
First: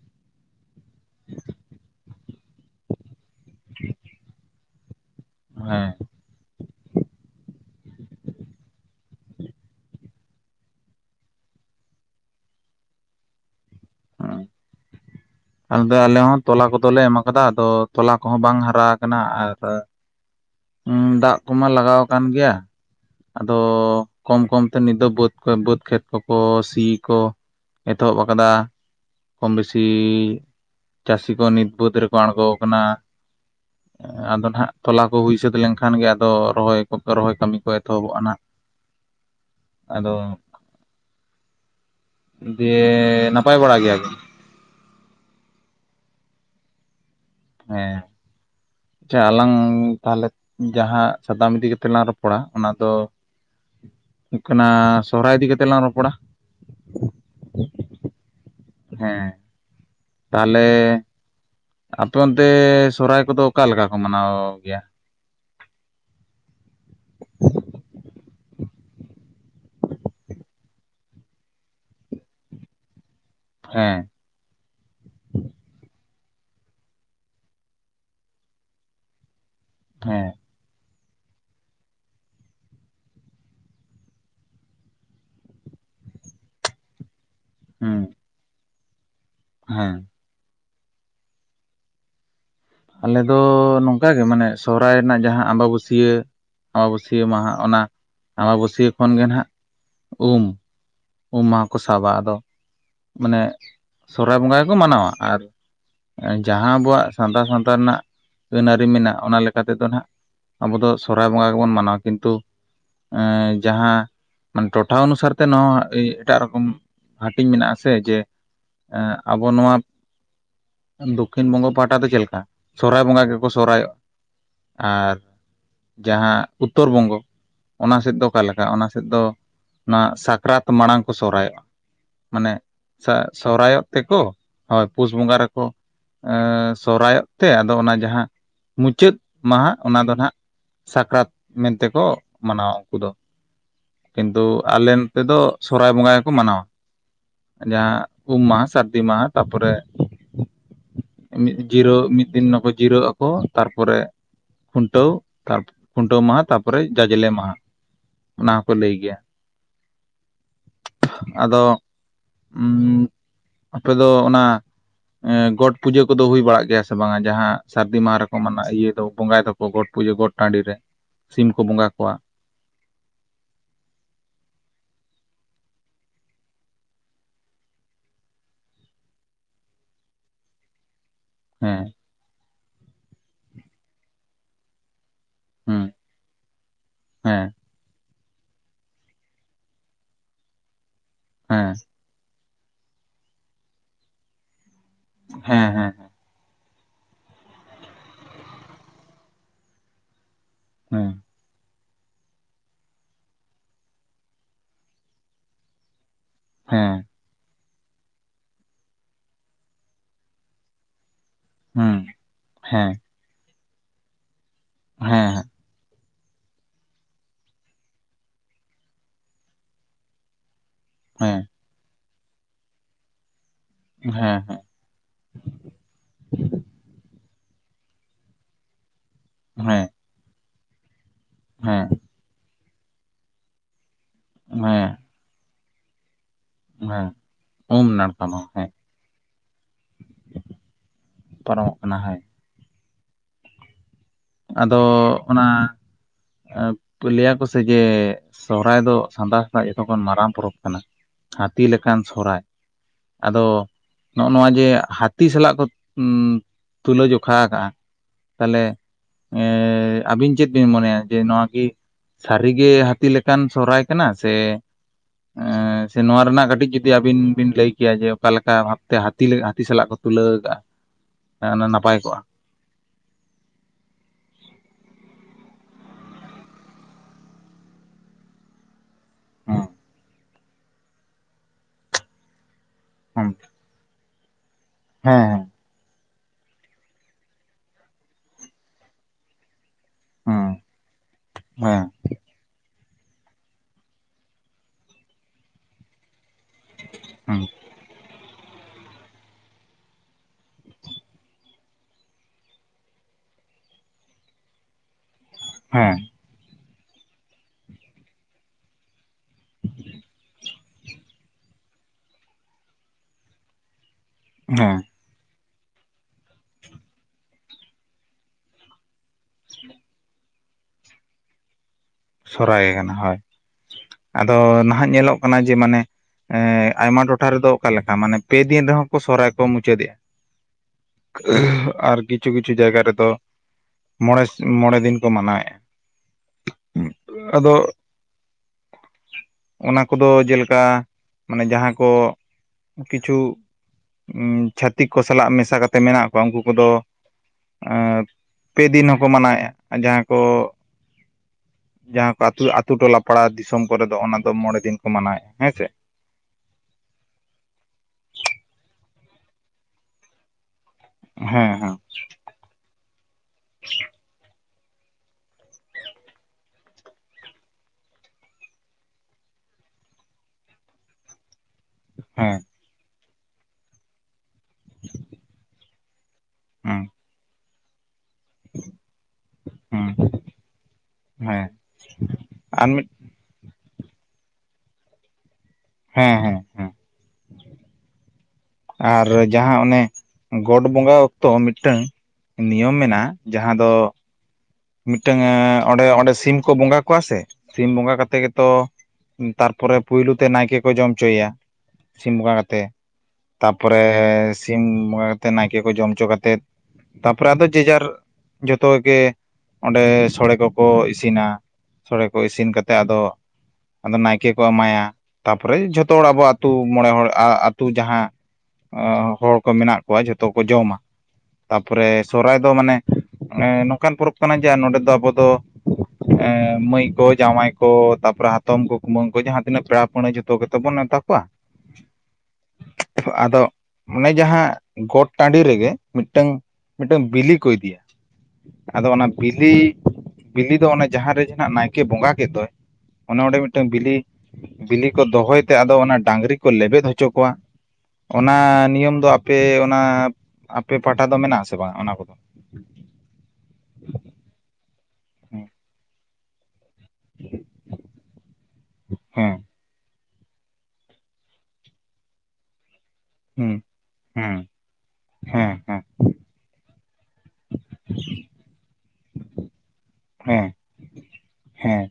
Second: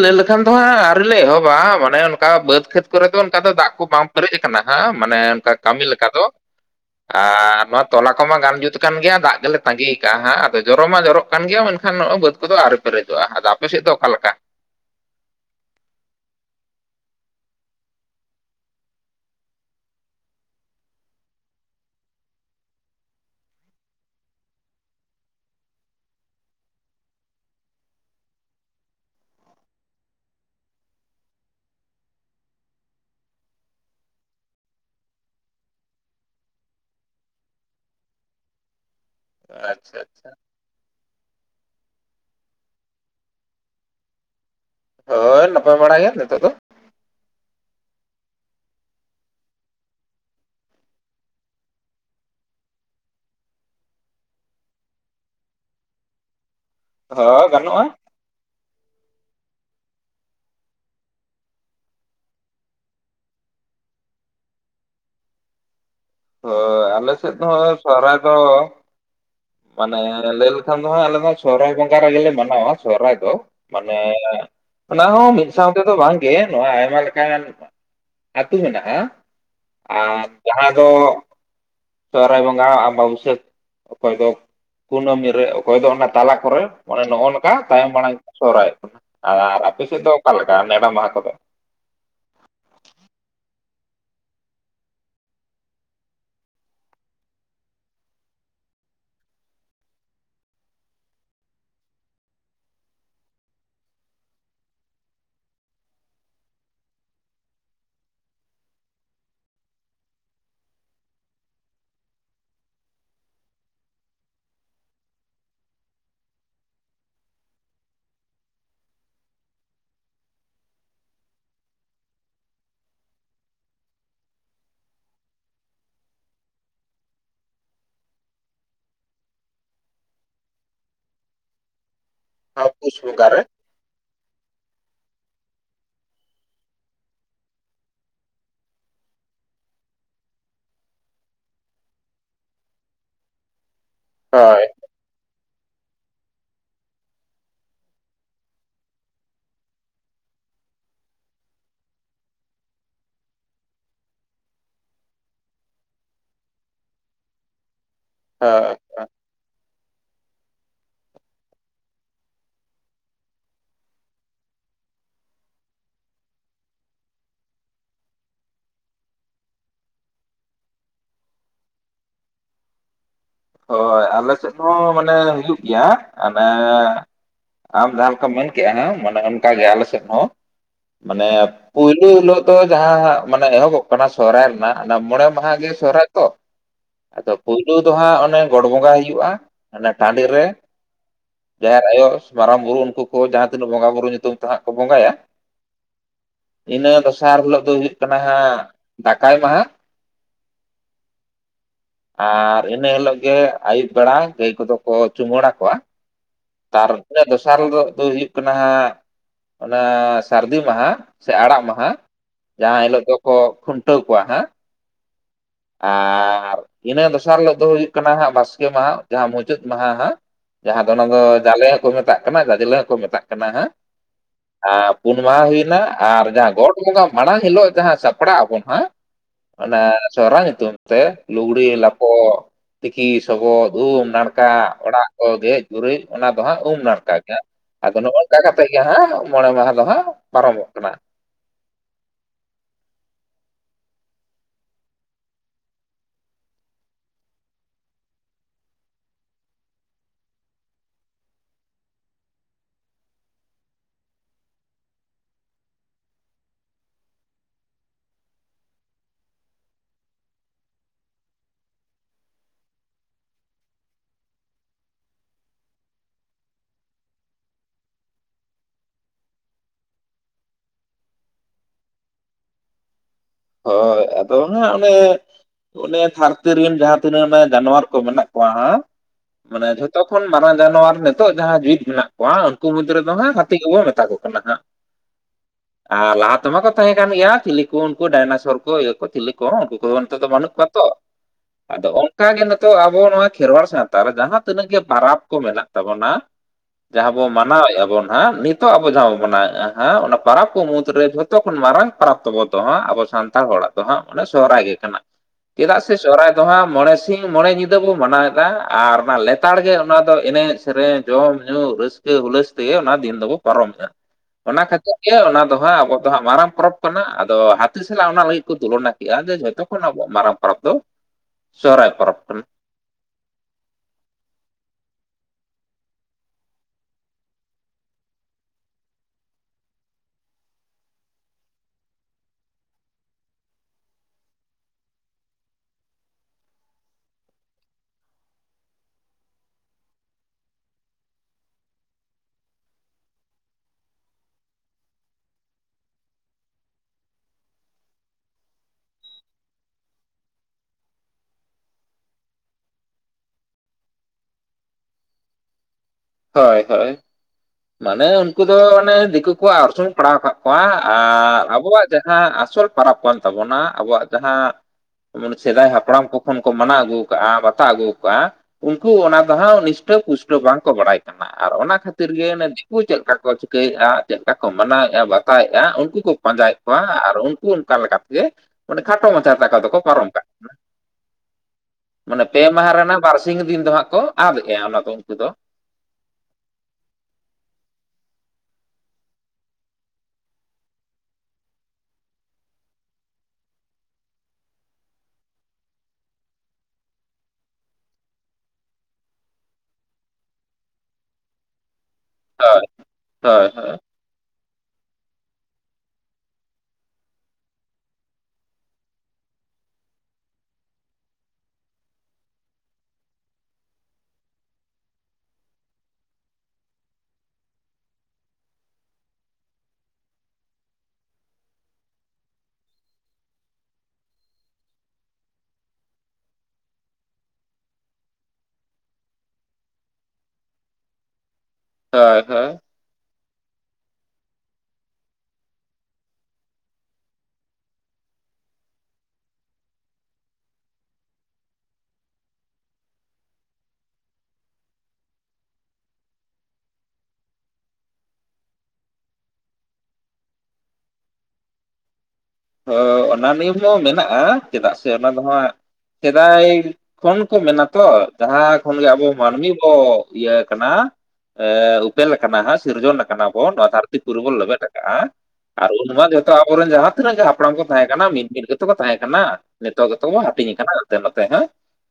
ᱞᱟᱹᱭ ᱞᱮᱠᱷᱟᱱ ᱫᱚ ᱦᱟᱸᱜ ᱟᱹᱣᱨᱤ ᱞᱮ ᱮᱦᱚᱵᱟ ᱢᱟᱱᱮ ᱚᱱᱠᱟ ᱵᱟᱹᱫᱽ ᱠᱷᱮᱛ ᱠᱚᱨᱮ ᱫᱚ ᱚᱱᱠᱟ ᱫᱚ ᱫᱟᱜ ᱠᱚ ᱵᱟᱝ ᱯᱮᱨᱮᱡ ᱟᱠᱟᱱᱟ ᱢᱟᱱᱮ ᱚᱱᱠᱟ ᱠᱟᱹᱢᱤ ᱦᱮᱸ ᱞᱮᱠᱟ ᱫᱚ ᱟᱨ ᱱᱚᱣᱟ ᱛᱚᱞᱟ ᱠᱚᱢᱟ ᱜᱟᱱ ᱡᱩᱛ ᱠᱟᱱ ᱜᱮᱭᱟ ᱫᱟᱜ ᱜᱮᱞᱮ ᱛᱟᱹᱜᱤ ᱠᱟᱜᱼᱟ ᱦᱟᱸᱜ ᱟᱫᱚ ᱡᱚᱨᱚ ᱢᱟ ᱡᱚᱨᱚ ᱠᱟᱱ ᱜᱮᱭᱟ ᱢᱮᱱᱠᱷᱟᱱ ᱱᱚᱜᱼᱚᱭ ᱵᱟᱹᱫ ᱠᱚᱫᱚ ᱟᱣᱨᱤ ᱯᱮᱨᱮᱡᱚᱜᱼᱟ ᱾ ᱟᱫᱚ ᱟᱯᱮ ᱥᱮᱫ ᱫᱚ ᱚᱠᱟᱞᱮᱠᱟ? <unintelligible> ᱟᱞᱮ ᱦᱚᱸ ᱛᱚᱞᱟ ᱠᱚᱫᱚᱞᱮ ᱮᱢ ᱠᱟᱫᱟ ᱟᱫᱚ ᱛᱚᱞᱟ ᱠᱚᱦᱚᱸ ᱵᱟᱝ ᱦᱟᱨᱟ ᱟᱠᱟᱱᱟ ᱟᱨ ᱫᱟᱜ ᱠᱚᱢᱟ ᱞᱟᱜᱟᱣ ᱟᱠᱟᱱ ᱜᱮᱭᱟ ᱟᱫᱚ ᱠᱚᱢ ᱠᱚᱢᱛᱮ ᱱᱤᱛ ᱫᱚ ᱵᱟᱹᱫᱽ ᱠᱚ ᱵᱟᱹᱫᱽ ᱠᱷᱮᱛ ᱠᱚᱠᱚ ᱥᱤᱭᱟᱠᱚ ᱮᱛᱚᱦᱚᱵ ᱟᱠᱟᱫᱟ ᱠᱚᱢ ᱵᱮᱥᱤ ᱪᱟᱹᱥᱤ ᱠᱚ ᱱᱤᱛ ᱵᱟᱹᱫᱽ ᱨᱮᱠᱚ ᱟᱬᱜᱚ ᱟᱠᱟᱱᱟ ᱟᱫᱚ ᱱᱟᱦᱟᱜ ᱛᱚᱞᱟ ᱠᱚ ᱦᱩᱭ ᱥᱟᱹᱛ ᱞᱮᱱᱠᱷᱟᱱ ᱜᱮ ᱟᱫᱚ ᱨᱚᱦᱚᱭ ᱨᱚᱦᱚᱭ ᱠᱟᱹᱢᱤ ᱠᱚ ᱮᱛᱚᱦᱚᱵᱚᱜᱼᱟ ᱱᱟᱦᱟᱜ ᱟᱪᱪᱷᱟ ᱟᱫᱚ ᱟᱪᱪᱷᱟ ᱫᱤᱭᱮ ᱱᱟᱯᱟᱭ ᱵᱟᱲᱟᱜ ᱜᱮᱭᱟᱵᱤᱱ? ᱦᱳᱭ ᱱᱟᱯᱟᱭ ᱵᱟᱲᱟ ᱜᱮ ᱱᱤᱛᱚᱜ ᱫᱚ᱾ ᱦᱮᱸ ᱟᱪᱪᱷᱟ ᱟᱞᱟᱝ ᱛᱟᱦᱚᱞᱮ ᱡᱟᱦᱟᱸ ᱥᱟᱛᱟᱢ ᱤᱫᱤ ᱠᱟᱛᱮᱜ ᱞᱟᱝ ᱨᱚᱯᱚᱲᱟ ᱚᱱᱟ ᱫᱚ ᱦᱩᱭᱩᱜ ᱠᱟᱱᱟ ᱥᱚᱦᱚᱨᱟᱭ ᱤᱫᱤ ᱠᱟᱛᱮ ᱞᱟᱝ ᱨᱚᱯᱚᱲᱟ᱾ ᱦᱚᱸ ᱜᱟᱱᱚᱜᱼᱟ᱾ ᱦᱮᱸ ᱛᱟᱦᱞᱮ ᱟᱯᱮ ᱚᱱᱛᱮ ᱥᱚᱦᱚᱨᱟᱭ ᱠᱚᱫᱚ ᱚᱠᱟ ᱞᱮᱠᱟ ᱠᱚ ᱢᱟᱱᱟᱣ ᱜᱮᱭᱟ? ᱦᱳᱭ ᱟᱞᱮ ᱥᱮᱫ ᱫᱚ ᱥᱚᱨᱦᱟᱭ ᱫᱚ ᱢᱟᱱᱮ ᱞᱟᱹᱭ ᱞᱮᱠᱷᱟᱱ ᱫᱚ ᱦᱟᱸᱜ ᱟᱞᱮ ᱫᱚ ᱥᱚᱦᱨᱟᱭ ᱵᱚᱸᱜᱟ ᱨᱮᱜᱮᱞᱮ ᱢᱟᱱᱟᱣᱟ ᱥᱚᱦᱨᱟᱭ ᱫᱚ ᱢᱟᱱᱮ ᱦᱮᱸ ᱚᱱᱟ ᱦᱚᱸ ᱢᱤᱫ ᱥᱟᱶ ᱛᱮᱫᱚ ᱵᱟᱝᱜᱮ ᱱᱚᱣᱟ ᱟᱭᱢᱟ ᱞᱮᱠᱟᱱ ᱟᱹᱛᱩ ᱢᱮᱱᱟᱜᱼᱟ ᱟᱨ ᱦᱮᱸ ᱡᱟᱦᱟᱸ ᱫᱚ ᱥᱚᱦᱚᱨᱟᱭ ᱵᱚᱸᱜᱟ ᱟᱢᱵᱟᱵᱩᱥᱤᱭᱟᱹ ᱚᱠᱚᱭ ᱫᱚ ᱠᱩᱱᱟᱹᱢᱤ ᱨᱮ ᱚᱠᱚᱭ ᱫᱚ ᱚᱱᱟ ᱛᱟᱞᱟ ᱠᱚᱨᱮ ᱢᱟᱱᱮ ᱱᱚᱜᱼᱚᱭ ᱱᱚᱝᱠᱟ ᱛᱟᱭᱚᱢ ᱦᱮᱸ ᱢᱟᱲᱟᱝ ᱠᱚ ᱥᱚᱦᱨᱟᱭᱚᱜ ᱠᱟᱱᱟ ᱟᱨ ᱟᱯᱮ ᱦᱮᱸ ᱥᱮᱫ ᱫᱚ ᱚᱠᱟᱞᱮᱠᱟ ᱱᱮᱰᱟ ᱢᱟᱦᱟ ᱠᱚᱫᱚ? ᱟᱞᱮ ᱫᱚ ᱱᱚᱝᱠᱟᱜ ᱜᱮ ᱢᱟᱱᱮ ᱥᱚᱦᱚᱨᱟᱭ ᱨᱮᱱᱟᱜ ᱡᱟᱦᱟᱸ ᱟᱢᱵᱟᱵᱟᱹᱥᱭᱟᱹ ᱟᱢᱵᱟᱵᱟᱹᱥᱭᱟᱹ ᱢᱟᱦᱟ ᱚᱱᱟ ᱟᱢᱵᱟᱵᱟᱹᱥᱭᱟᱹ ᱠᱷᱚᱱ ᱜᱮ ᱱᱟᱦᱟᱸᱜ ᱩᱢ ᱩᱢ ᱢᱟᱦᱟ ᱠᱚ ᱥᱟᱵᱟ ᱟᱫᱚ ᱢᱟᱱᱮ ᱥᱚᱦᱚᱨᱟᱭ ᱵᱚᱸᱜᱟ ᱜᱮᱠᱚ ᱢᱟᱱᱟᱣᱟ ᱟᱨ ᱡᱟᱦᱟᱸ ᱟᱵᱚᱣᱟᱜ ᱥᱟᱱᱛᱟᱲ ᱥᱟᱶᱛᱟ ᱨᱮᱱᱟᱜ ᱟᱹᱱ ᱟᱹᱨᱤ ᱢᱮᱱᱟᱜᱼᱟ ᱚᱱᱟ ᱞᱮᱠᱟ ᱛᱮᱫᱚ ᱦᱟᱸᱜ ᱟᱵᱚ ᱫᱚ ᱥᱚᱦᱨᱟᱭ ᱵᱚᱸᱜᱟ ᱜᱮᱵᱚᱱ ᱢᱟᱱᱟᱣᱟ ᱠᱤᱱᱛᱩ ᱡᱟᱦᱟᱸ ᱴᱚᱴᱷᱟ ᱚᱱᱩᱥᱟᱨ ᱛᱮ ᱱᱚᱣᱟ ᱮᱭ ᱮᱴᱟᱜ ᱨᱚᱠᱚᱢ ᱦᱟᱹᱴᱤᱧ ᱢᱮᱱᱟᱜ ᱥᱮ ᱡᱮ ᱟᱵᱚ ᱱᱚᱣᱟ ᱫᱚᱠᱷᱤᱱ ᱵᱚᱝᱜᱚ ᱯᱟᱦᱟᱴᱟ ᱫᱚ ᱪᱮᱫ ᱞᱮᱠᱟ ᱥᱚᱦᱚᱨᱟᱭ ᱵᱚᱸᱜᱟ ᱜᱮᱠᱚ ᱥᱚᱦᱨᱟᱭᱚᱜᱼᱟ ᱟᱨ ᱡᱟᱦᱟᱸ ᱩᱛᱛᱚᱨ ᱵᱚᱝᱜᱚ ᱚᱱᱟ ᱥᱮᱫ ᱫᱚ ᱚᱠᱟ ᱞᱮᱠᱟ ᱚᱱᱟ ᱥᱮᱫ ᱫᱚ ᱚᱱᱟ ᱥᱟᱠᱨᱟᱛ ᱢᱟᱲᱟᱝ ᱠᱚ ᱥᱚᱦᱨᱟᱭᱚᱜᱼᱟ ᱢᱟᱱᱮ ᱯᱩᱥ ᱵᱚᱸᱜᱟ ᱨᱮ ᱥᱚᱦᱨᱟᱭᱚᱜ ᱛᱮᱠᱚ ᱦᱳᱭ ᱯᱩᱥ ᱵᱚᱸᱜᱟ ᱨᱮᱠᱚ ᱥᱚᱨᱦᱟᱭᱚᱜ ᱛᱮ ᱟᱫᱚ ᱚᱱᱟ ᱡᱟᱦᱟᱸ ᱢᱩᱪᱟᱹᱫ ᱢᱟᱦᱟ ᱚᱱᱟ ᱫᱚ ᱱᱟᱦᱟᱜ ᱥᱟᱠᱨᱟᱛ ᱢᱮᱱᱛᱮ ᱠᱚ ᱢᱟᱱᱟᱣᱟ ᱩᱱᱠᱩ ᱫᱚ ᱠᱤᱱᱛᱩ ᱦᱳᱭ ᱟᱞᱮ ᱱᱚᱛᱮ ᱫᱚ ᱥᱚᱨᱦᱟᱭ ᱵᱚᱸᱜᱟ ᱜᱮᱠᱚ ᱢᱟᱱᱟᱣᱟ᱾ ᱡᱟᱦᱟᱸ ᱩᱢ ᱢᱟᱦᱟ, ᱥᱟᱹᱨᱫᱤ ᱢᱟᱦᱟ ᱛᱟᱯᱚᱨᱮ ᱢᱤᱫ ᱡᱤᱨᱟᱹ ᱢᱤᱫ ᱫᱤᱱ ᱢᱟᱠᱚ ᱡᱤᱨᱟᱹᱜ ᱟᱠᱚ ᱛᱟᱨᱯᱚᱨᱮ ᱠᱷᱩᱱᱴᱟᱹᱣ ᱟᱨ ᱠᱷᱩᱱᱴᱟᱹᱣ ᱢᱟᱦᱟ ᱛᱟᱨᱯᱚᱨᱮ ᱡᱟᱡᱽᱞᱮ ᱢᱟᱦᱟ ᱚᱱᱟ ᱦᱚᱸᱠᱚ ᱦᱳᱭ ᱞᱟᱹᱭ ᱜᱮᱭᱟ ᱟᱫᱚ ᱟᱯᱮ ᱫᱚ ᱚᱱᱟ ᱮᱸ ᱜᱚᱴ ᱯᱩᱡᱟᱹ ᱠᱚᱫᱚ ᱦᱩᱭ ᱵᱟᱲᱟᱜ ᱜᱮᱭᱟ ᱥᱮ ᱵᱟᱝ ᱟ ᱡᱟᱦᱟᱸ ᱥᱟᱹᱨᱫᱤ ᱢᱟᱦᱟ ᱨᱮᱠᱚ ᱢᱟᱱᱟᱣ ᱤᱭᱟᱹ ᱫᱟᱠᱚ ᱵᱚᱸᱜᱟᱭ ᱫᱟᱠᱚ, ᱜᱚᱴ ᱯᱩᱡᱟᱹ ᱜᱚᱴ ᱴᱟᱺᱰᱤ ᱨᱮ ᱥᱤᱢ ᱠᱚ ᱵᱚᱸᱜᱟ ᱠᱚᱣᱟ᱾ ᱦᱳᱭ ᱟᱞᱮ ᱥᱮᱫ ᱦᱚᱸ ᱢᱟᱱᱮ ᱦᱩᱭᱩᱜ ᱜᱮᱭᱟ ᱢᱟᱱᱮ ᱟᱢ ᱡᱟᱦᱟᱸ ᱞᱮᱠᱟᱢ ᱢᱮᱱ ᱠᱮᱜᱼᱟ ᱦᱮᱸ ᱢᱟᱱᱮ ᱚᱱᱠᱟᱜ ᱜᱮ ᱟᱞᱮ ᱥᱮᱫ ᱦᱚᱸ ᱢᱟᱱᱮ ᱦᱮᱸ ᱯᱩᱭᱞᱩ ᱦᱤᱞᱳᱜ ᱫᱚ ᱡᱟᱦᱟᱸ ᱦᱟᱸᱜ ᱢᱟᱱᱮ ᱮᱦᱚᱵᱚᱜ ᱠᱟᱱᱟ ᱥᱚᱦᱚᱨᱟᱭ ᱨᱮᱱᱟᱜ ᱟᱱᱟ ᱢᱚᱬᱮ ᱢᱟᱦᱟ ᱜᱮ ᱦᱩᱸ ᱥᱚᱨᱦᱟᱭ ᱛᱚ ᱟᱫᱚ ᱦᱮᱸ ᱯᱩᱭᱞᱩ ᱫᱚ ᱦᱟᱸᱜ ᱚᱱ ᱟ, ᱜᱚᱰ ᱵᱚᱸᱜᱟ ᱦᱩᱭᱩᱜᱼᱟ ᱚᱱᱟ ᱴᱟᱺᱰᱤ ᱨᱮ ᱦᱮᱸ ᱡᱟᱦᱮᱨ ᱟᱭᱳ ᱢᱟᱨᱟᱝ ᱵᱩᱨᱩ ᱩᱱᱠᱩ ᱠᱚ ᱡᱟᱦᱟᱸ ᱛᱤᱱᱟᱹᱜ ᱵᱚᱸᱜᱟ ᱵᱩᱨᱩ ᱧᱩᱛᱩᱢ ᱛᱮ ᱦᱟᱸᱜ ᱠᱚ ᱵᱚᱸᱜᱟᱭᱟ ᱦᱮᱸ ᱦᱮᱸ ᱤᱱᱟᱹ ᱫᱚᱥᱟᱨ ᱦᱤᱞᱳᱜ ᱫᱚ ᱦᱩᱭᱩᱜ ᱠᱟᱱᱟ ᱦᱟᱸᱜ ᱫᱟᱠᱟᱭ ᱢᱟᱦᱟ, ᱦᱮᱸ ᱟᱨ ᱤᱱᱟᱹ ᱦᱤᱞᱳᱜ ᱜᱮ ᱟᱹᱭᱩᱵ ᱵᱮᱲᱟ ᱜᱟᱹᱭ ᱠᱚᱫᱚ ᱠᱚ ᱪᱩᱢᱟᱹᱲᱟᱠᱚᱣᱟ, ᱛᱟᱨ ᱦᱮᱸ ᱯᱚᱨᱮ ᱫᱚᱥᱟᱨ ᱦᱤᱞᱳᱜ ᱫᱚ ᱦᱩᱭᱩᱜ ᱠᱟᱱᱟ ᱦᱟᱸᱜ ᱚᱱᱟ ᱥᱟᱨᱫᱤ ᱢᱟᱦᱟ, ᱥᱮ ᱟᱲᱟᱜ ᱢᱟᱦᱟ ᱦᱩᱸ ᱡᱟᱦᱟᱸ ᱦᱮᱸ ᱦᱤᱞᱳᱜ ᱫᱚᱠᱚ ᱠᱷᱩᱱᱴᱟᱹᱣ ᱠᱚᱣᱟ ᱦᱟᱸᱜ, ᱦᱮᱸ ᱦᱮᱸ ᱟᱨ ᱤᱱᱟᱹ ᱫᱚᱥᱟᱨ ᱦᱤᱞᱳᱜ ᱫᱚ ᱦᱩᱭᱩᱜ ᱠᱟᱱᱟ ᱦᱟᱸᱜ ᱵᱟᱥᱠᱮ ᱢᱟᱦᱟ ᱡᱟᱦᱟᱸ ᱢᱩᱪᱟᱹᱫ ᱢᱟᱦᱟ ᱦᱟᱸᱜ, ᱡᱟᱦᱟᱸ ᱫᱚ ᱚᱱᱟ ᱫᱚ ᱦᱮᱸ ᱡᱟᱞᱮ ᱦᱚᱸ ᱠᱚ ᱢᱮᱛᱟᱜ ᱠᱟᱱᱟ ᱡᱟᱡᱽᱞᱮ ᱦᱚᱸᱠᱚ ᱢᱮᱛᱟᱜ ᱠᱟᱱᱟ ᱦᱟᱸᱜ, ᱦᱮᱸ ᱦᱮᱸ, ᱟ ᱯᱩᱱ ᱢᱟᱦᱟ ᱦᱩᱭᱱᱟ ᱟᱨ ᱡᱟᱦᱟᱸ ᱜᱚᱴ ᱵᱚᱸᱜᱟ ᱢᱟᱲᱟᱝ ᱦᱤᱞᱳᱜ ᱡᱟᱦᱟᱸ ᱥᱟᱯᱲᱟᱜ ᱟᱵᱚᱱ ᱦᱟᱸᱜ ᱚᱱᱮ ᱥᱚᱨᱦᱟᱭ ᱧᱩᱛᱩᱢ ᱛᱮ ᱞᱩᱜᱽᱲᱤ ᱦᱮᱸ ᱞᱟᱯᱚ, ᱛᱤᱠᱤ ᱥᱚᱵᱚᱫ ᱩᱢ ᱱᱟᱲᱠᱟ ᱦᱮᱸ ᱚᱲᱟᱜ ᱠᱚ ᱜᱮᱡ ᱜᱩᱨᱤᱡ ᱚᱱᱟ ᱫᱚ ᱦᱟᱸᱜ ᱩᱢ ᱱᱟᱲᱠᱟ ᱦᱮᱸ ᱜᱮ ᱦᱟᱸᱜ ᱩᱢ ᱟᱫᱚ ᱱᱚᱜᱼᱚᱭ ᱱᱟᱲᱠᱟ ᱱᱚᱝᱠᱟ ᱢᱟᱦᱟ ᱠᱟᱛᱮᱜ ᱦᱮᱸ ᱜᱮ ᱦᱟᱸᱜ ᱢᱚᱬᱮ ᱢᱟᱦᱟ ᱫᱚ ᱦᱟᱸᱜ ᱯᱟᱨᱚᱢᱚᱜ ᱠᱟᱱᱟ, ᱯᱟᱨᱚᱢᱚᱜ ᱠᱟᱱᱟ ᱦᱳᱭ, ᱟᱫᱚ ᱚᱱᱟ ᱮᱸ ᱞᱟᱹᱭᱟ ᱠᱚ ᱥᱮ ᱡᱮ ᱥᱚᱦᱚᱨᱟᱭ ᱫᱚ ᱥᱟᱱᱛᱟᱲ ᱠᱚᱣᱟᱜ ᱡᱷᱚᱛᱚ ᱠᱷᱚᱱ ᱢᱟᱨᱟᱝ ᱯᱚᱨᱚᱵᱽ ᱠᱟᱱᱟ, ᱦᱟᱹᱛᱤ ᱞᱮᱠᱟᱱ ᱥᱚᱦᱚᱨᱟᱭ ᱟᱫᱚ ᱱᱚᱜᱼᱚᱭ ᱱᱚᱣᱟ ᱡᱮ ᱦᱟᱹᱛᱤ ᱥᱟᱞᱟᱜ ᱠᱚ ᱛᱩᱞᱟᱹ ᱡᱚᱠᱷᱟ ᱠᱟᱜᱼᱟ ᱛᱟᱦᱚᱞᱮ ᱮᱸ ᱟᱹᱵᱤᱱ ᱪᱮᱫ ᱵᱤᱱ ᱢᱚᱱᱮᱭᱟ ᱡᱮ ᱱᱚᱣᱟ ᱠᱤ ᱥᱟᱹᱨᱤᱜᱮ ᱦᱟᱹᱛᱤ ᱞᱮᱠᱟᱱ ᱥᱚᱦᱚᱨᱟᱭ ᱠᱟᱱᱟ ᱥᱮ ᱮ‌ᱸ ᱥᱮ ᱱᱚᱣᱟ ᱨᱮᱱᱟᱜ ᱠᱟᱹᱴᱤᱡ ᱡᱩᱫᱤ ᱟᱵᱤᱱ ᱵᱤᱱ ᱞᱟᱹᱭ ᱠᱮᱭᱟ ᱡᱮ ᱚᱠᱟᱞᱮᱠᱟ ᱵᱷᱟᱵᱛᱮ ᱦᱟᱹᱛᱤ ᱦᱟᱹᱛᱤ ᱞᱮ ᱦᱟᱹᱛᱤ ᱥᱟᱞᱟᱜ ᱠᱚ ᱛᱩᱞᱟᱹᱣ ᱠᱟᱜᱼᱟ ᱚᱱᱟ ᱱᱟᱯᱟᱭ ᱠᱚᱜᱼᱟ, ᱦᱳᱭ ᱟᱫᱚ ᱦᱟᱸᱜ ᱚᱱᱮ ᱚᱱᱮ ᱫᱷᱟᱹᱨᱛᱤ ᱨᱮᱱ ᱡᱟᱦᱟᱸ ᱛᱤᱱᱟᱹᱜ ᱚᱱᱮ ᱡᱟᱱᱣᱟᱨ ᱠᱚ ᱢᱮᱱᱟᱜ ᱠᱚᱣᱟ ᱦᱟᱸᱜ ᱢᱟᱱᱮ ᱦᱮᱸ ᱡᱷᱚᱛᱚ ᱠᱷᱚᱱ ᱢᱟᱨᱟᱝ ᱡᱟᱱᱣᱟᱨ ᱱᱤᱛᱚᱜ ᱡᱟᱦᱟᱸ ᱡᱤᱣᱭᱤᱛ ᱢᱮᱱᱟᱜ ᱠᱚᱣᱟ ᱩᱱᱠᱩ ᱢᱩᱫᱽ ᱨᱮᱫᱚ ᱦᱟᱸᱜ ᱦᱟᱹᱛᱤ ᱜᱮᱵᱚ ᱢᱮᱛᱟ ᱠᱚ ᱠᱟᱱᱟ ᱦᱟᱸᱜ, ᱦᱮᱸ ᱦᱮᱸ, ᱟᱨ ᱞᱟᱦᱟᱛᱮ ᱢᱟ ᱠᱚ ᱛᱟᱦᱮᱸ ᱠᱟᱱ ᱜᱮᱭᱟ ᱛᱤᱞᱤᱠᱚ ᱩᱱᱠᱩ ᱰᱟᱭᱱᱮᱥᱚᱨ ᱠᱚ ᱤᱭᱟᱹ ᱠᱚ ᱛᱤᱞᱤ ᱠᱚ ᱩᱱᱠᱩ ᱠᱚᱫᱚ ᱱᱤᱛᱚᱜ ᱫᱚ ᱵᱟᱹᱱᱩᱜ ᱠᱚᱣᱟ ᱛᱚ ᱦᱮᱸ ᱟᱫᱚ ᱚᱱ ᱚᱱᱠᱟᱜᱮ ᱱᱤᱛᱚᱜ ᱟᱵᱚ ᱱᱚᱣᱟ ᱠᱷᱮᱨᱣᱟᱲ ᱥᱟᱶᱛᱟ ᱨᱮ ᱡᱟᱦᱟᱸ ᱛᱤᱱᱟᱹᱜ ᱜᱮ ᱯᱟᱨᱟᱵᱽ ᱠᱚ ᱢᱮᱱᱟᱜ ᱛᱟᱵᱚᱱᱟ ᱡᱟᱦᱟᱸ ᱵᱚ ᱢᱟᱱᱟᱣᱮᱜ ᱟᱵᱚᱱ, ᱦᱮᱸ ᱱᱤᱛᱚᱜ ᱟᱵᱚ ᱡᱟᱦᱟᱸ ᱵᱚᱱ ᱢᱚᱱᱣᱮᱫᱼᱟ ᱦᱟᱸᱜ ᱚᱱᱟ ᱯᱟᱨᱟᱵᱽ ᱠᱚ ᱢᱩᱫᱽᱨᱮ ᱡᱷᱚᱛᱚ ᱠᱷᱚᱱ ᱢᱟᱨᱟᱝ ᱯᱟᱨᱟᱵᱽ ᱛᱟᱵᱚ ᱫᱚ ᱦᱟᱸᱜ ᱟᱵᱚ ᱥᱟᱱᱛᱟᱲ ᱦᱚᱲᱟᱜ ᱫᱚ ᱦᱟᱸᱜ ᱚᱱᱮ ᱥᱚᱦᱚᱨᱟᱭ ᱜᱮ ᱠᱟᱱᱟ ᱪᱮᱫᱟᱜ ᱥᱮ ᱦᱮᱸ ᱥᱚᱦᱚᱨᱟᱭ ᱫᱚ ᱦᱟᱸᱜ ᱢᱚᱬᱮ ᱥᱤᱧ ᱢᱚᱬᱮ ᱧᱤᱫᱟᱹ ᱵᱚᱱ ᱢᱟᱱᱟᱣᱮᱫ-ᱟ ᱟᱨ ᱚᱱᱟ ᱞᱮᱛᱟᱲ ᱜᱮ ᱚᱱᱟ ᱫᱚ ᱮᱱᱮᱡ ᱥᱮᱨᱮᱧ ᱡᱚᱢᱧ ᱧᱩ ᱨᱟᱹᱥᱠᱟᱹ ᱦᱩᱞᱟᱹᱥ ᱛᱮᱜᱮ ᱚᱱᱟ ᱫᱤᱱ ᱫᱚᱵᱚᱱ ᱯᱟᱨᱚᱢ ᱫᱟ, <inaudible> ᱚᱱᱟ ᱠᱷᱟᱹᱛᱤᱨ ᱜᱮ ᱚᱱᱟ ᱫᱚ ᱦᱟᱸᱜ ᱟᱵᱚ ᱫᱚ ᱦᱟᱸᱜ ᱢᱟᱨᱟᱝ ᱯᱚᱨᱚᱵᱽ ᱠᱟᱱᱟ ᱟᱫᱚ ᱦᱟᱹᱛᱤ ᱥᱟᱞᱟᱜ ᱚᱱᱟ ᱞᱟᱹᱜᱤᱫ ᱠᱚ ᱛᱩᱞᱚᱱᱟ ᱠᱮᱫ ᱟᱫᱚ ᱡᱷᱚᱛᱚᱠᱷᱚᱱ ᱟᱵᱚᱣᱟᱜ ᱢᱟᱨᱟᱝ ᱯᱚᱨᱚᱵᱽ ᱫᱚ ᱥᱚᱦᱚᱨᱟᱭ ᱯᱚᱨᱚᱵᱽ, ᱠᱟᱱᱟ ᱥᱚᱨᱦᱟᱭ ᱜᱮ ᱠᱟᱱᱟ ᱦᱳᱭ ᱟᱫᱚ ᱱᱟᱦᱟᱜ ᱧᱮᱞᱚᱜ ᱠᱟᱱᱟ ᱡᱮ ᱢᱟᱱᱮ ᱮᱸ ᱟᱭᱢᱟ ᱴᱚᱴᱷᱟ ᱨᱮᱫᱚ ᱚᱠᱟ ᱞᱮᱠᱟ ᱢᱟᱱᱮ ᱯᱮ ᱫᱤᱱ ᱨᱮᱦᱚᱸ ᱠᱚ ᱥᱚᱦᱚᱨᱟᱭ ᱠᱚ ᱢᱩᱪᱟᱹᱫᱮᱜᱼᱟ, <inaudible> ᱟᱨ ᱠᱤᱪᱷᱩ ᱠᱤᱪᱷᱩ ᱡᱟᱭᱜᱟ ᱨᱮᱫᱚ᱾ ᱢᱚᱬᱮ ᱥᱤᱜ ᱢᱚᱬᱮ ᱫᱤᱱ ᱠᱚ ᱢᱟᱱᱟᱣᱮᱫᱼᱟ᱾ ᱦᱩᱸ ᱟᱫᱚ ᱚᱱᱟ ᱠᱚᱫᱚ ᱡᱮᱞᱮᱠᱟ ᱢᱟᱱᱮ ᱡᱟᱦᱟᱸ ᱠᱚ, ᱠᱤᱪᱷᱩ ᱪᱷᱟᱹᱛᱤᱠ ᱠᱚ ᱥᱟᱞᱟᱜ ᱢᱮᱥᱟ ᱠᱟᱛᱮᱫ ᱢᱮᱱᱟᱜ ᱠᱚᱣᱟ ᱩᱱᱠᱩ ᱠᱚᱫᱚ ᱟᱨ ᱯᱮ ᱫᱤᱱ ᱦᱚᱸᱠᱚ ᱢᱟᱱᱟᱣᱮᱫᱼᱟ ᱟᱨ ᱡᱟᱦᱟᱸ ᱠᱚ, ᱡᱟᱦᱟᱸ ᱠᱚ ᱟᱹᱛᱩ ᱟᱛᱩ ᱴᱚᱞᱟ ᱯᱟᱲᱟ ᱫᱤᱥᱚᱢ ᱠᱚᱨᱮ ᱫᱚ ᱚᱱᱟ ᱫᱚ ᱢᱚᱬᱮ ᱫᱤᱱ ᱠᱚ ᱢᱟᱱᱟᱣᱮᱜᱼᱟ ᱦᱮᱸᱥᱮ? ᱦᱳᱭ ᱦᱳᱭ ᱢᱟᱱᱮ ᱩᱱᱠᱩ ᱫᱚ ᱚᱱᱮ ᱫᱤᱠᱩ ᱠᱚᱣᱟᱜ ᱥᱚᱝ ᱯᱟᱲᱦᱟᱣ ᱠᱟᱜ ᱚᱣᱟ ᱟᱨ ᱦᱮᱸ ᱟᱵᱚᱣᱟᱜ ᱡᱟᱦᱟᱸ ᱟᱥᱚᱞ ᱯᱟᱨᱟᱵᱽ ᱠᱟᱱ ᱛᱟᱵᱚᱱᱟ ᱟᱵᱚᱣᱟᱜ ᱡᱟᱦᱟᱸ ᱢᱟᱱᱮ ᱥᱮᱫᱟᱭ ᱦᱟᱯᱲᱟᱢ ᱠᱚ ᱠᱷᱚᱱ ᱠᱚ ᱢᱟᱱᱟᱣ ᱟᱹᱜᱩ ᱠᱟᱜᱼᱟ ᱵᱟᱛᱟᱣ ᱟᱹᱜᱩ ᱠᱟᱜᱼᱟ, ᱩᱱᱠᱩ ᱚᱱᱟ ᱫᱚ ᱦᱟᱸ ᱱᱤᱥᱴᱟᱹᱣ ᱯᱩᱥᱴᱟᱹᱣ ᱵᱟᱝᱠᱚ ᱵᱟᱲᱟᱭ ᱠᱟᱱᱟ ᱟᱨ ᱚᱱᱟ ᱠᱷᱟᱹᱛᱤᱨ ᱜᱮ ᱦᱮᱸ ᱩᱱᱠᱩ ᱪᱮᱫ ᱞᱮᱠᱟ ᱠᱚ ᱪᱤᱠᱟᱹᱭᱮᱫᱼᱟ ᱪᱮᱫ ᱞᱮᱠᱟ ᱠᱚ ᱢᱟᱱᱟᱣᱮᱫᱼᱟ ᱵᱟᱛᱟᱣᱮᱫᱼᱟ ᱩᱱᱠᱩ ᱠᱚ ᱯᱟᱸᱡᱟᱭᱮᱫ ᱠᱚᱣᱟ ᱦᱮᱸ ᱦᱮᱸ ᱟᱨ ᱩᱱᱠᱼᱼ ᱩᱱᱠᱟ ᱞᱮᱠᱟ᱾ ᱜᱮ ᱢᱟᱱᱮ ᱠᱷᱟᱴᱚ ᱢᱟᱪᱷᱟ ᱛᱟᱠᱚ ᱫᱚᱠᱚ ᱦᱮᱸ ᱯᱟᱨᱚᱢ ᱠᱟᱜ ᱠᱟᱱᱟ ᱦᱮᱸ ᱢᱟᱱᱮ ᱯᱮ ᱟᱨ ᱢᱟᱦᱟ ᱢᱤᱫ ᱨᱮᱱᱟᱝ ᱵᱟᱨᱥᱤ ᱫᱤᱱ ᱫᱚ ᱦᱟᱸᱜ ᱠᱚ ᱟᱫᱮᱜᱼᱟ ᱚᱱᱟ ᱫᱚ ᱩᱱᱠᱩ ᱫᱚ᱾ ᱦᱮᱸ ᱦᱮᱸ᱾ ᱟᱨ ᱡᱟᱦᱟᱸ ᱚᱱᱮ ᱜᱚᱰ ᱵᱚᱸᱜᱟ ᱚᱠᱛᱚ ᱢᱤᱫᱴᱟᱝ ᱱᱤᱭᱚᱢ ᱢᱮᱱᱟᱜᱼᱟ ᱡᱟᱦᱟᱸ ᱫᱚ ᱢᱤᱫᱴᱟᱝ ᱚᱸᱰᱮ ᱚᱸᱰᱮ ᱥᱤᱢ ᱠᱚ ᱵᱚᱸᱜᱟ ᱠᱚᱣᱟ ᱥᱮ ᱥᱤᱢ ᱵᱚᱸᱜᱟ ᱠᱟᱛᱮᱜ ᱜᱮᱛᱚ, ᱛᱟᱨᱯᱚᱨᱮ ᱯᱩᱭᱞᱩ ᱛᱮ ᱱᱟᱭᱠᱮ ᱠᱚ ᱡᱚᱢ ᱚᱪᱚᱭᱮᱭᱟ ᱥᱤᱢ ᱵᱚᱸᱜᱟ ᱦᱳᱭ ᱠᱟᱛᱮᱜ ᱦᱳᱭ ᱛᱟᱨᱯᱚᱨᱮ ᱥᱤᱢ ᱵᱚᱸᱜᱟ ᱠᱟᱛᱮ ᱱᱟᱭᱠᱮ ᱠᱚ ᱡᱚᱢᱪᱚ ᱠᱟᱛᱮᱜ, ᱛᱟᱯᱚᱨᱮ ᱟᱫᱚ ᱡᱮᱡᱟᱨ ᱡᱚᱛᱚ ᱜᱮ ᱚᱸᱰᱮ ᱥᱚᱲᱮ ᱠᱚᱠᱚ ᱤᱥᱤᱱᱟ, ᱥᱚᱲᱮ ᱠᱚ ᱤᱥᱤᱱ ᱠᱟᱛᱮᱫ ᱟᱫᱚ ᱟᱫᱚ ᱱᱟᱭᱠᱮ ᱠᱚ ᱮᱢᱟᱭᱟ ᱛᱟᱯᱚᱨᱮ ᱡᱷᱚᱛᱚ ᱦᱚᱲ ᱟᱵᱚ ᱟᱛᱩ ᱢᱚᱬᱮ ᱦᱚᱲ ᱟ ᱟᱛᱩ ᱡᱟᱦᱟᱸ ᱚ ᱦᱚᱲ ᱠᱚ ᱢᱮᱱᱟᱜ ᱠᱚᱣᱟ ᱡᱷᱚᱛᱚ ᱠᱚ ᱡᱚᱢᱟᱹ᱾ ᱛᱟᱨᱯᱚᱨᱮ ᱥᱚᱦᱨᱟᱭ ᱫᱚ ᱢᱟᱱᱮ ᱱᱚᱝᱠᱟᱱ ᱯᱚᱨᱚᱵᱽ ᱠᱟᱱᱟ ᱡᱮ ᱱᱚᱸᱰᱮ ᱫᱚ ᱟᱵᱚ ᱫᱚ ᱢᱟᱹᱭ ᱠᱚ ᱡᱟᱶᱟᱭ ᱠᱚ ᱛᱟᱯᱚᱨᱮ ᱦᱟᱛᱚᱢ ᱠᱚ ᱠᱩᱢᱟᱹᱝ ᱠᱚ ᱡᱟᱦᱟᱸᱛᱤᱱᱟᱹᱜ ᱯᱮᱲᱟ ᱯᱟᱺᱬᱟᱹ ᱡᱚᱛᱚ ᱜᱮ ᱛᱚ ᱵᱚᱱ ᱱᱮᱣᱛᱟ ᱠᱚᱣᱟ᱾ <inaudible> ᱦᱳᱭ ᱦᱳᱭ᱾ ᱟᱫᱚ, ᱚᱱᱮ ᱡᱟᱦᱟᱸ ᱜᱚᱴ ᱴᱟᱺᱰᱤ ᱨᱮᱜᱮ ᱢᱤᱫᱴᱟᱹᱝ, ᱢᱤᱫᱴᱟᱹᱝ ᱵᱤᱞᱤ ᱠᱚ ᱤᱫᱤᱭᱟ᱾ ᱟᱫᱚ ᱚᱱᱟ ᱵᱤᱞᱤ, ᱵᱤᱞᱤ ᱫᱚ ᱚᱱᱮ ᱡᱟᱦᱟᱸ ᱨᱮᱜᱮ ᱱᱟᱜ ᱱᱟᱭᱠᱮ ᱵᱚᱸᱜᱟ ᱠᱮᱫ ᱫᱚᱭ ᱚᱱᱮ ᱚᱸᱰᱮ ᱢᱤᱫᱴᱮᱝ ᱵᱤᱞᱤ, ᱵᱤᱞᱤ ᱠᱚ ᱫᱚᱦᱚᱭ ᱛᱮ ᱟᱫᱚ ᱚᱱᱟ ᱰᱟᱝᱨᱤ ᱠᱚ ᱞᱮᱵᱮᱫ ᱦᱚᱪᱚ ᱠᱚᱣᱟ᱾ ᱚᱱᱟ ᱱᱤᱭᱚᱢ ᱫᱚ ᱟᱯᱮ ᱚᱱᱟ ᱟᱯᱮ ᱯᱟᱦᱴᱟ ᱫᱚ ᱢᱮᱱᱟᱜ ᱟᱥᱮ ᱵᱟᱝ ᱚᱱᱟ ᱠᱚᱫᱚ? ᱦᱚ ᱚᱱᱟ ᱱᱤᱭᱚᱢ ᱦᱚᱸ ᱢᱮᱱᱟᱜᱼᱟ ᱪᱮᱫᱟᱜ ᱥᱮ ᱚᱱᱟ ᱫᱚ ᱦᱟᱸᱜ ᱥᱮᱫᱟᱭ ᱠᱷᱚᱱ ᱠᱚ ᱢᱮᱱᱟ ᱛᱚ ᱡᱟᱦᱟᱸ ᱠᱷᱚᱱ ᱜᱮ ᱟᱵᱚ ᱦᱮᱸ ᱢᱟᱹᱱᱢᱤ, ᱠᱚ ᱤᱭᱟᱹ ᱟᱠᱟᱱᱟ ᱮ ᱩᱯᱮᱞ ᱟᱠᱟᱱᱟ ᱦᱟᱜ ᱥᱤᱨᱡᱚᱱ ᱟᱠᱟᱱᱟ ᱠᱟᱱᱟ ᱵᱚᱱ ᱦᱮᱸ ᱱᱚᱣᱟ ᱫᱷᱟᱨᱛᱤ ᱯᱩᱨᱤ ᱵᱚᱱ ᱦᱮᱸ ᱞᱮᱵᱮᱫ ᱟᱠᱟᱜᱼᱟ, ᱦᱮᱸ ᱟᱨ ᱦᱮᱸ ᱩᱱ ᱢᱟ ᱡᱚᱛᱚ ᱟᱵᱚᱨᱮᱱ ᱡᱟᱦᱟᱸᱼᱼ ᱛᱤᱱᱟᱹᱜ ᱜᱮ ᱦᱟᱯᱲᱟᱢ ᱠᱚ ᱛᱟᱦᱮᱸ ᱠᱟᱱᱟ ᱢᱤᱫ ᱢᱤᱫ ᱜᱮᱛᱚ ᱠᱚ ᱛᱟᱦᱮᱸ ᱠᱟᱱᱟ ᱱᱤᱛᱚᱜ ᱜᱮᱛᱚ ᱵᱚ ᱦᱟᱹᱴᱤᱧ ᱦᱮᱸ ᱟᱠᱟᱱᱟ ᱦᱚᱱᱛᱮ ᱱᱚᱛᱮ ᱦᱟᱜ᱾ ᱦᱮᱸ ᱦᱮᱸ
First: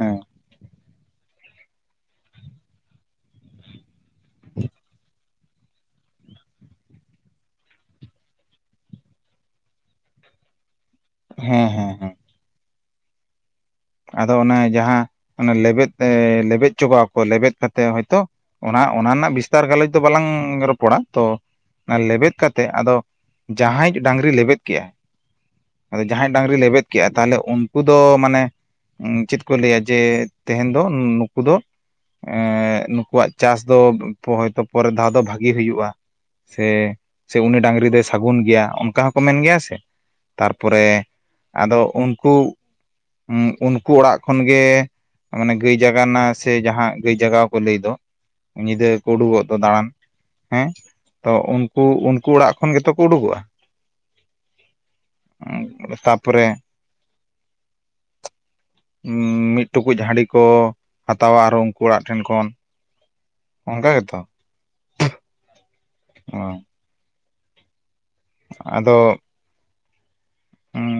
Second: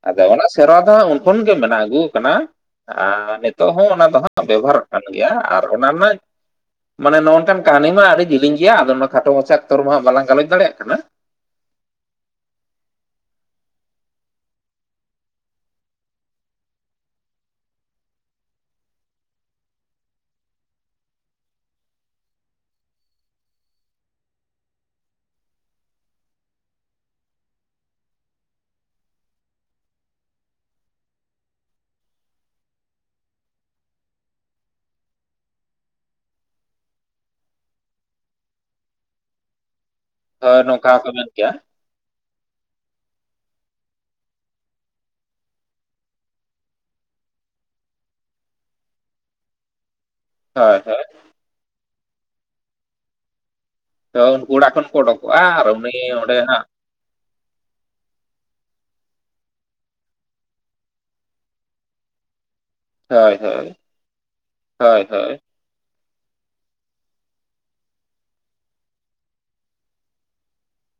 ᱦᱮᱸ ᱟᱫᱚ ᱚᱱᱟ ᱥᱮᱨᱣᱟ ᱫᱚ ᱦᱟᱸᱜ ᱩᱱ ᱠᱷᱚᱱ ᱜᱮ ᱢᱮᱱᱟᱜ ᱟᱹᱜᱩ ᱟᱠᱟᱱᱟ᱾ ᱟᱨ ᱱᱤᱛᱚᱜ ᱦᱚᱸ ᱚᱱᱟ ᱫᱚ ᱦᱟᱸᱜ ᱵᱮᱵᱚᱦᱟᱨᱚᱜ ᱠᱟᱱ ᱜᱮᱭᱟ ᱟᱨ ᱚᱱᱟ ᱨᱮᱱᱟᱜ ᱢᱟᱱᱮ ᱱᱚᱜ-ᱚ ᱱᱚᱝᱠᱟᱱ ᱠᱟᱹᱦᱱᱤ ᱢᱟ ᱟᱹᱰᱤ ᱡᱤᱞᱤᱧ ᱜᱮᱭᱟ ᱟᱫᱚ ᱚᱱᱟ ᱠᱷᱟᱴᱚ ᱢᱟᱪᱷᱟ ᱚᱠᱛᱚ ᱨᱮᱢᱟ ᱵᱟᱞᱟᱝ ᱜᱟᱞᱚᱪ ᱫᱟᱲᱮᱭᱟᱜ ᱠᱟᱱᱟ᱾ ᱦᱮᱸ ᱦᱮᱸ ᱦᱮᱸ᱾ ᱟᱫᱚ ᱚᱱᱮ ᱡᱟᱦᱟᱸ ᱚᱱᱮ ᱞᱮᱵᱮᱫ ᱮ ᱞᱮᱵᱮᱫ ᱦᱚᱪᱚ ᱠᱚᱣᱟ ᱠᱚ ᱞᱮᱵᱮᱫ ᱠᱟᱛᱮ ᱦᱚᱭᱛᱳ ᱚᱱᱟ ᱚᱱᱟ ᱨᱮᱱᱟᱜ ᱵᱤᱥᱛᱟᱨ ᱜᱟᱞᱚᱪ ᱫᱚ ᱵᱟᱞᱟᱝ ᱨᱚᱯᱚᱲᱟ ᱛᱚ ᱚᱱᱟ ᱞᱮᱵᱮᱫ ᱠᱟᱛᱮᱫ ᱟᱫᱚ ᱡᱟᱦᱟᱸᱭᱤᱡ ᱰᱟᱝᱨᱤ ᱞᱮᱵᱮᱫ ᱠᱮᱜᱼᱟ᱾ ᱟᱫᱚ ᱡᱟᱦᱟᱸᱭ ᱰᱟᱝᱨᱤ ᱞᱮᱵᱮᱫ ᱠᱮᱜᱟ ᱛᱟᱦᱚᱞᱮ ᱩᱱᱠᱩ ᱫᱚ ᱢᱟᱱᱮ ᱪᱮᱫ ᱠᱚ ᱞᱟᱹᱭᱟ ᱡᱮ ᱛᱮᱦᱮᱧ ᱫᱚ ᱱᱩᱠᱩ ᱫᱚ ᱮᱸ ᱱᱩᱠᱩᱣᱟᱜ ᱪᱟᱥ ᱫᱚ ᱦᱚᱭᱛᱚ ᱯᱚᱨᱮᱨ ᱫᱷᱟᱣ ᱫᱚ ᱵᱷᱟᱹᱜᱤ ᱦᱩᱭᱩᱜᱼᱟ ᱥᱮ ᱥᱮ ᱩᱱᱤ ᱰᱟᱺᱝᱨᱤ ᱫᱚᱭ ᱥᱟᱹᱜᱩᱱ ᱜᱮᱭᱟ ᱚᱱᱠᱟ ᱦᱚᱸᱠᱚ ᱢᱮᱱ ᱜᱮᱭᱟ ᱥᱮ ᱛᱟᱨ ᱦᱳᱭ ᱯᱚᱨᱮ ᱱᱚᱝᱠᱟ ᱦᱚᱸᱠᱚ ᱢᱮᱱ ᱜᱮᱭᱟ ᱟᱫᱚ ᱩᱱᱠᱩ ᱩᱱᱠᱩ ᱚᱲᱟᱜ ᱠᱷᱚᱱ ᱜᱮ ᱢᱟᱱᱮ ᱜᱟᱹᱭ ᱡᱟᱜᱟᱣ ᱨᱮᱱᱟᱜ ᱥᱮ ᱡᱟᱦᱟᱸ ᱜᱟᱹᱭ ᱡᱟᱜᱟᱣ ᱠᱚ ᱞᱟᱹᱭ ᱫᱚ ᱧᱤᱫᱟᱹ ᱠᱚ ᱩᱰᱩᱠᱚᱜ ᱫᱚ ᱫᱟᱬᱟᱱ ᱦᱮᱸ ᱦᱳᱭ ᱦᱳᱭ ᱛᱚ ᱩᱱᱠᱩ ᱩᱱᱠᱩ ᱚᱲᱟᱜ ᱠᱷᱚᱱ ᱜᱮᱛᱚ ᱠᱚ ᱩᱰᱩᱠᱚᱜᱼᱟ ᱛᱚ ᱚᱲᱟᱜ ᱠᱷᱚᱱ ᱠᱚ ᱩᱰᱩᱠᱚᱜᱟ ᱛᱟ ᱯᱚᱨᱮ ᱢᱤᱫ ᱴᱩᱠᱩᱡ ᱦᱟᱺᱰᱤ ᱠᱚ ᱦᱟᱛᱟᱣᱟ ᱟᱨ ᱩᱱᱠᱩ ᱚᱲᱟᱜ ᱴᱷᱮᱱ ᱠᱷᱚᱱ ᱦᱳᱭ ᱦᱳᱭ ᱚᱱᱠᱟ ᱜᱮᱛᱚ ᱦᱳᱭ ᱦᱳᱭ ᱚ ᱟᱫᱚ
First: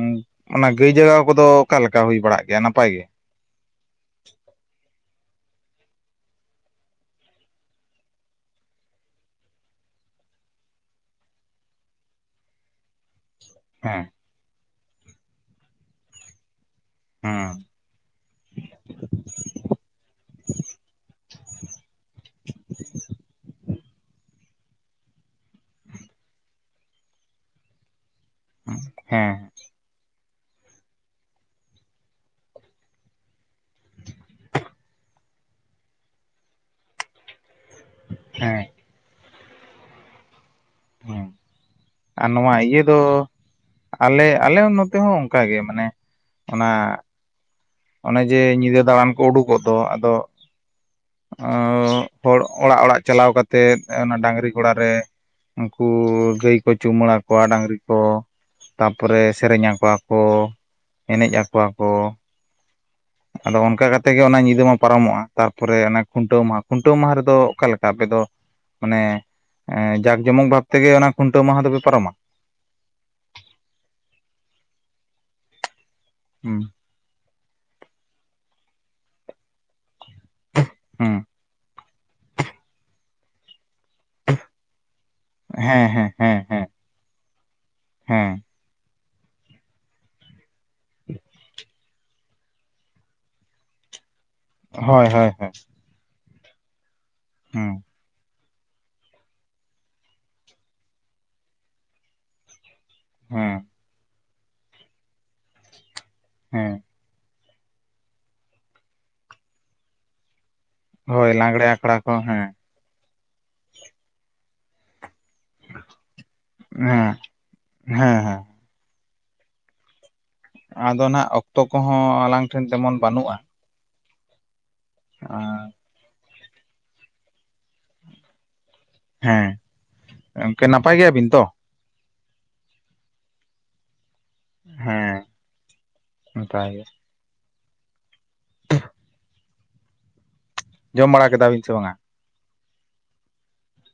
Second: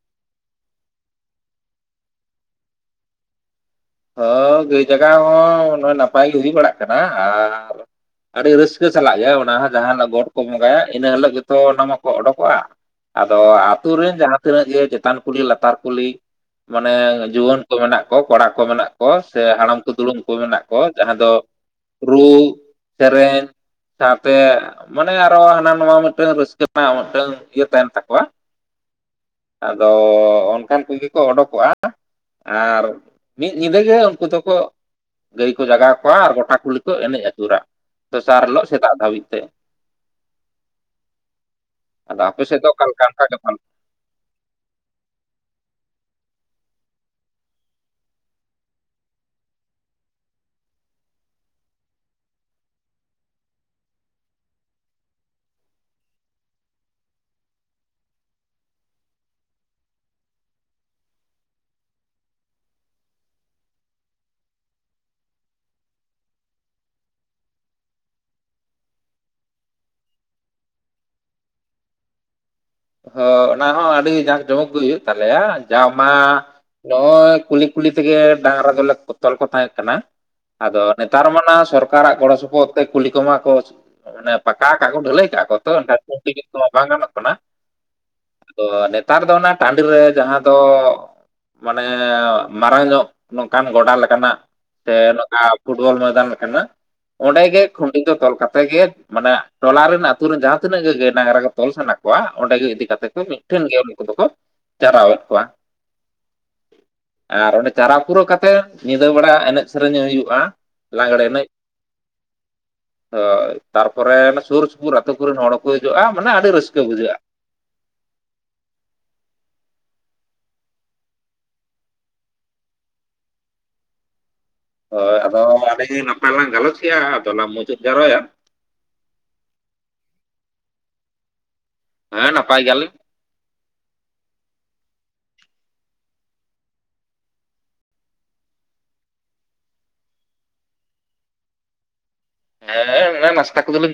<inaudible> ᱚᱱᱟ ᱜᱟᱹᱭ ᱡᱟᱜᱟᱣ ᱠᱚᱫᱚ ᱚᱠᱟᱞᱮᱠᱟ ᱦᱩᱭ ᱵᱟᱲᱟᱜ ᱜᱮᱭᱟ ᱱᱟᱯᱟᱭ ᱜᱮ? ᱦᱚ ᱜᱟᱹᱭ ᱡᱟᱜᱟᱣ ᱦᱚᱸ ᱱᱚᱜᱼᱚᱭ ᱱᱟᱯᱟᱭ ᱜᱮ ᱦᱩᱭ ᱵᱟᱲᱟᱜ ᱠᱟᱱᱟ ᱟᱨ ᱟᱹᱰᱤ ᱨᱟᱹᱥᱠᱟᱹ ᱥᱟᱞᱟᱜ ᱜᱮ ᱚᱱᱟ ᱦᱚᱸ ᱡᱟᱦᱟᱱ ᱜᱚᱴ ᱠᱚ ᱵᱚᱸᱜᱟᱭᱟ ᱤᱱᱟᱹ ᱦᱤᱞᱳᱜ ᱜᱮᱛᱚ ᱚᱱᱟ ᱢᱟᱠᱚ ᱚᱰᱳᱠᱚᱜᱼᱟ᱾ ᱟᱫᱚ ᱟᱛᱩ ᱦᱮᱸ ᱨᱮᱱ ᱡᱟᱦᱟᱸ ᱛᱤᱱᱟᱹᱜ ᱜᱮ ᱪᱮᱛᱟᱱ ᱠᱩᱞᱦᱤ ᱞᱟᱛᱟᱨ ᱠᱩᱞᱦᱤ ᱢᱟᱱᱮ ᱡᱩᱣᱟᱹᱱ ᱦᱮᱸ ᱠᱚ ᱢᱮᱱᱟᱜ ᱠᱚᱲᱟ ᱠᱚ ᱢᱮᱱᱟᱜ ᱠᱚᱣᱟ ᱥᱮ ᱦᱟᱲᱟᱢ ᱠᱚ ᱫᱩᱲᱩᱢ ᱠᱚ ᱢᱮᱱᱟᱜ ᱠᱚᱣᱟ ᱡᱟᱦᱟᱸ ᱫᱚ ᱨᱩ ᱥᱮᱨᱮᱱ ᱥᱟᱶᱛᱮ ᱢᱟᱱᱮ ᱟᱨᱚ ᱦᱟᱱᱟ ᱱᱟᱣᱟ ᱢᱤᱫᱴᱟᱝ ᱨᱟᱹᱥᱠᱟᱹ ᱨᱮᱱᱟᱜ ᱢᱤᱫᱴᱟᱝ ᱤᱭᱟᱹ ᱛᱟᱦᱮᱱ ᱛᱟᱠᱚᱣᱟ ᱦᱮᱸ ᱟᱫᱚ ᱚᱱᱠᱟᱱ ᱠᱚᱜᱮ ᱠᱚ ᱚᱰᱳᱠᱚᱜᱼᱟ ᱟᱨ ᱢᱤᱫ ᱧᱤᱫᱟᱹ ᱜᱮ ᱩᱱᱠᱩ ᱫᱚᱠᱚ ᱜᱟᱹᱭ ᱠᱚ ᱡᱟᱜᱟᱣ ᱠᱚᱣᱟ ᱟᱨ ᱜᱚᱴᱟ ᱠᱩᱞᱦᱤ ᱠᱚ ᱮᱱᱮᱡ ᱟᱹᱪᱩᱨᱟ ᱾ ᱫᱚᱥᱟᱨ ᱦᱤᱞᱳᱜ ᱦᱮᱸ ᱥᱮᱛᱟᱜ ᱫᱷᱟᱹᱵᱤᱡ ᱛᱮ ᱾ ᱦᱮᱸ ᱟᱫᱚ ᱟᱨ ᱟᱯᱮ ᱱᱚᱣᱟ ᱥᱮᱫ ᱤᱭᱟᱹ ᱚᱠᱟ ᱫᱚ ᱞᱮᱠᱟ ᱚᱱᱠᱟ ᱜᱮ ᱦᱳᱭ ᱟᱞᱮ ᱟᱞᱮ ᱦᱚᱸ ᱱᱚᱛᱮ ᱦᱚᱸ ᱚᱱᱠᱟᱜᱮ ᱢᱟᱱᱮ ᱚᱱᱟ ᱚᱱᱮ ᱡᱮ ᱧᱤᱫᱟᱹ ᱫᱟᱬᱟᱱ ᱠᱚ ᱩᱰᱩᱠᱚᱜ ᱫᱚ ᱟᱫᱚ ᱦᱚᱲ ᱚᱲᱟᱜ ᱚᱲᱟᱜ ᱪᱟᱞᱟᱣ ᱠᱟ ᱠᱟᱛᱮᱫ ᱚᱱᱟ ᱰᱟᱺᱝᱨᱤ ᱜᱚᱲᱟ ᱨᱮ ᱩᱱᱠᱩ ᱜᱟᱹᱭ ᱠᱚ ᱪᱩᱢᱵᱟᱹᱲᱟ ᱠᱚᱣᱟ ᱰᱟᱺᱝᱨᱤ ᱠᱚ ᱾ ᱛᱟᱨᱯᱚᱨᱮ ᱥᱮᱨᱮᱧ ᱟᱠᱚᱣᱟ ᱠᱚ ᱮᱱᱮᱡ ᱟᱠᱚᱣᱟ ᱠᱚ ᱾ ᱟᱫᱚ ᱚᱱᱠᱟ ᱠᱟᱛᱮ ᱜᱮ ᱚᱱᱟ ᱧᱤᱫᱟᱹ ᱢᱟ ᱯᱟᱨᱚᱢᱚᱜᱼᱟ ᱛᱟᱨᱯᱚᱨᱮ ᱚᱱᱟ ᱠᱷᱩᱱᱴᱟᱹᱣ ᱢᱟᱦᱟ ᱠᱷᱩᱱᱴᱟᱹᱣ ᱢᱟᱦᱟ ᱨᱮᱫᱚ ᱚᱠᱟ ᱞᱮᱠᱟ ᱟᱯᱮ ᱫᱚ? ᱢᱟᱱᱮ ᱡᱟᱠ ᱡᱚᱢᱚᱠ ᱵᱷᱟᱵ ᱛᱮᱜᱮ ᱚᱱᱟ ᱠᱷᱩᱱᱴᱟᱹᱣ ᱢᱟᱦᱟ ᱫᱚᱯᱮ ᱯᱟᱨᱚᱢᱟ? ᱚ ᱚᱱᱟ ᱦᱚᱸ ᱟᱹᱰᱤ ᱡᱟᱠ ᱡᱚᱢᱚᱠ ᱜᱮ ᱦᱩᱭᱩᱜ ᱛᱟᱞᱮᱭᱟ ᱡᱟᱣᱟ ᱚᱱᱟ ᱦᱩᱸ ᱾ ᱱᱚᱜᱼᱚᱭ ᱠᱩᱞᱤ ᱠᱩᱞᱤ ᱛᱮᱜᱮ ᱰᱟᱺᱝᱨᱟ ᱫᱚᱞᱮ ᱛᱚᱞ ᱠᱚ ᱛᱟᱦᱮᱸ ᱠᱟᱱᱟ ᱾ ᱟᱫᱚ ᱦᱩᱸ ᱱᱮᱛᱟᱨ ᱢᱟ ᱥᱚᱨᱠᱟᱨᱟᱜ ᱜᱚᱲ ᱥᱚᱯᱚᱦᱚᱫ ᱛᱮ ᱠᱩᱞᱤ ᱠᱚᱢᱟ ᱠᱚ ᱢᱟᱱᱮ ᱯᱟᱠᱟ ᱠᱟᱜᱼᱟ ᱠᱚ ᱰᱷᱟᱹᱞᱟᱹᱭ ᱠᱟᱜᱼᱟ ᱠᱚ ᱛᱚ ᱦᱮᱸ ᱦᱮᱸ ᱦᱮᱸ ᱟᱠᱩᱛᱤᱜᱮ ᱦᱮᱸ ᱵᱟᱝ ᱜᱟᱱᱚᱜ ᱠᱟᱱᱟ ᱾ ᱦᱮᱸ ᱫᱚ ᱱᱮᱛᱟᱨ ᱫᱚ ᱚᱱᱟ ᱴᱟᱺᱰᱤ ᱨᱮ ᱡᱟᱦᱟᱸ ᱫᱚ ᱢᱟᱱᱮ ᱢᱟᱨᱟᱝ ᱧᱚᱜ ᱱᱚᱝᱠᱟᱱ ᱜᱚᱰᱟ ᱞᱮᱠᱟᱱᱟᱜ ᱥᱮ ᱦᱳᱭ ᱦᱳᱭ ᱱᱚᱝᱠᱟ ᱦᱳᱭ ᱯᱷᱩᱴᱵᱚᱞ ᱢᱚᱭᱫᱟᱱ ᱞᱮᱠᱟᱱᱟᱜ ᱚᱸᱰᱮ ᱜᱮ ᱦᱮᱸ ᱠᱷᱩᱱᱴᱤ ᱫᱚ ᱛᱚᱞ ᱠᱟᱛᱮ ᱜᱮ ᱢᱟᱱᱮ ᱛᱚ ᱚᱱᱟ ᱨᱮᱱ ᱡᱟᱦᱟᱸ ᱛᱤᱱᱟᱹᱜ ᱜᱮ ᱜᱟᱹᱭ ᱰᱟᱺᱝᱨᱟ ᱠᱚ ᱛᱚᱞ ᱥᱟᱱᱟ ᱠᱚᱣᱟ ᱚᱸᱰᱮ ᱜᱮ ᱤᱫᱤ ᱠᱟᱛᱮ ᱠᱚ ᱦᱮᱸ ᱢᱤᱫᱴᱷᱮᱱ ᱜᱮ ᱾ ᱩᱱᱠᱩ ᱠᱚ ᱡᱟᱨᱣᱮᱫ ᱠᱚᱣᱟ ᱾ ᱦᱮᱸ ᱟᱨ ᱚᱸᱰᱮ ᱡᱟᱨᱟ ᱯᱩᱨᱟᱹᱣ ᱠᱟᱛᱮ ᱧᱤᱫᱟᱹ ᱵᱮᱲᱟ ᱮᱱᱮᱡ ᱥᱮᱨᱮᱧ ᱦᱩᱭᱩᱜᱼᱟ ᱾ ᱦᱳᱭ ᱞᱟᱜᱽᱲᱮ ᱟᱠᱷᱟᱲᱟ ᱠᱚ ᱦᱮᱸ ᱾ ᱛᱟᱨᱯᱚᱨᱮ ᱥᱩᱨ ᱥᱩᱯᱩᱨ ᱟᱹᱛᱳ ᱠᱚᱨᱮᱱ ᱦᱚᱲ ᱦᱚᱸᱠᱚ ᱦᱤᱡᱩᱜᱼᱟ ᱢᱟᱱᱮ ᱟᱹᱰᱤ ᱨᱟᱹᱥᱠᱟᱹ ᱦᱮᱸ ᱵᱩᱡᱷᱟᱜᱼᱟ ᱾ ᱦᱮᱸ ᱦᱮᱸ ᱟᱫᱚ ᱱᱟᱦᱟᱸᱜ ᱚᱠᱛᱚ ᱠᱚᱦᱚᱸ ᱟᱞᱟᱝ ᱴᱷᱮᱱ ᱛᱮᱢᱚᱱ ᱵᱟᱹᱱᱩᱜᱼᱟ ᱾ ᱦᱳᱭ ᱟᱫᱚ ᱱᱚᱭ ᱱᱚᱰᱤ ᱱᱟᱯᱟᱭᱞᱟᱝ ᱜᱟᱞᱚᱪ ᱜᱮᱭᱟ ᱟᱫᱚᱞᱟᱝ ᱢᱩᱪᱩᱫ ᱡᱟᱣᱨᱚᱭᱟ ᱾ ᱦᱮᱸ ᱜᱚᱝᱠᱮ ᱱᱟᱯᱟᱭ ᱜᱮᱭᱟ ᱵᱤᱱ ᱛᱚ? ᱦᱮᱸ ᱱᱟᱯᱟᱭ ᱜᱮᱭᱟ ᱞᱤᱧ ᱾ ᱦᱮᱸ ᱱᱟᱯᱟᱭ ᱜᱮ ᱡᱚᱢ ᱵᱟᱲᱟ ᱠᱮᱫᱟᱵᱤᱱ ᱥᱮ ᱵᱟᱝᱜᱟ? ᱦᱮᱸ ᱚᱱᱮ ᱱᱟᱥᱛᱟ ᱠᱚᱫᱚ ᱞᱮ ᱾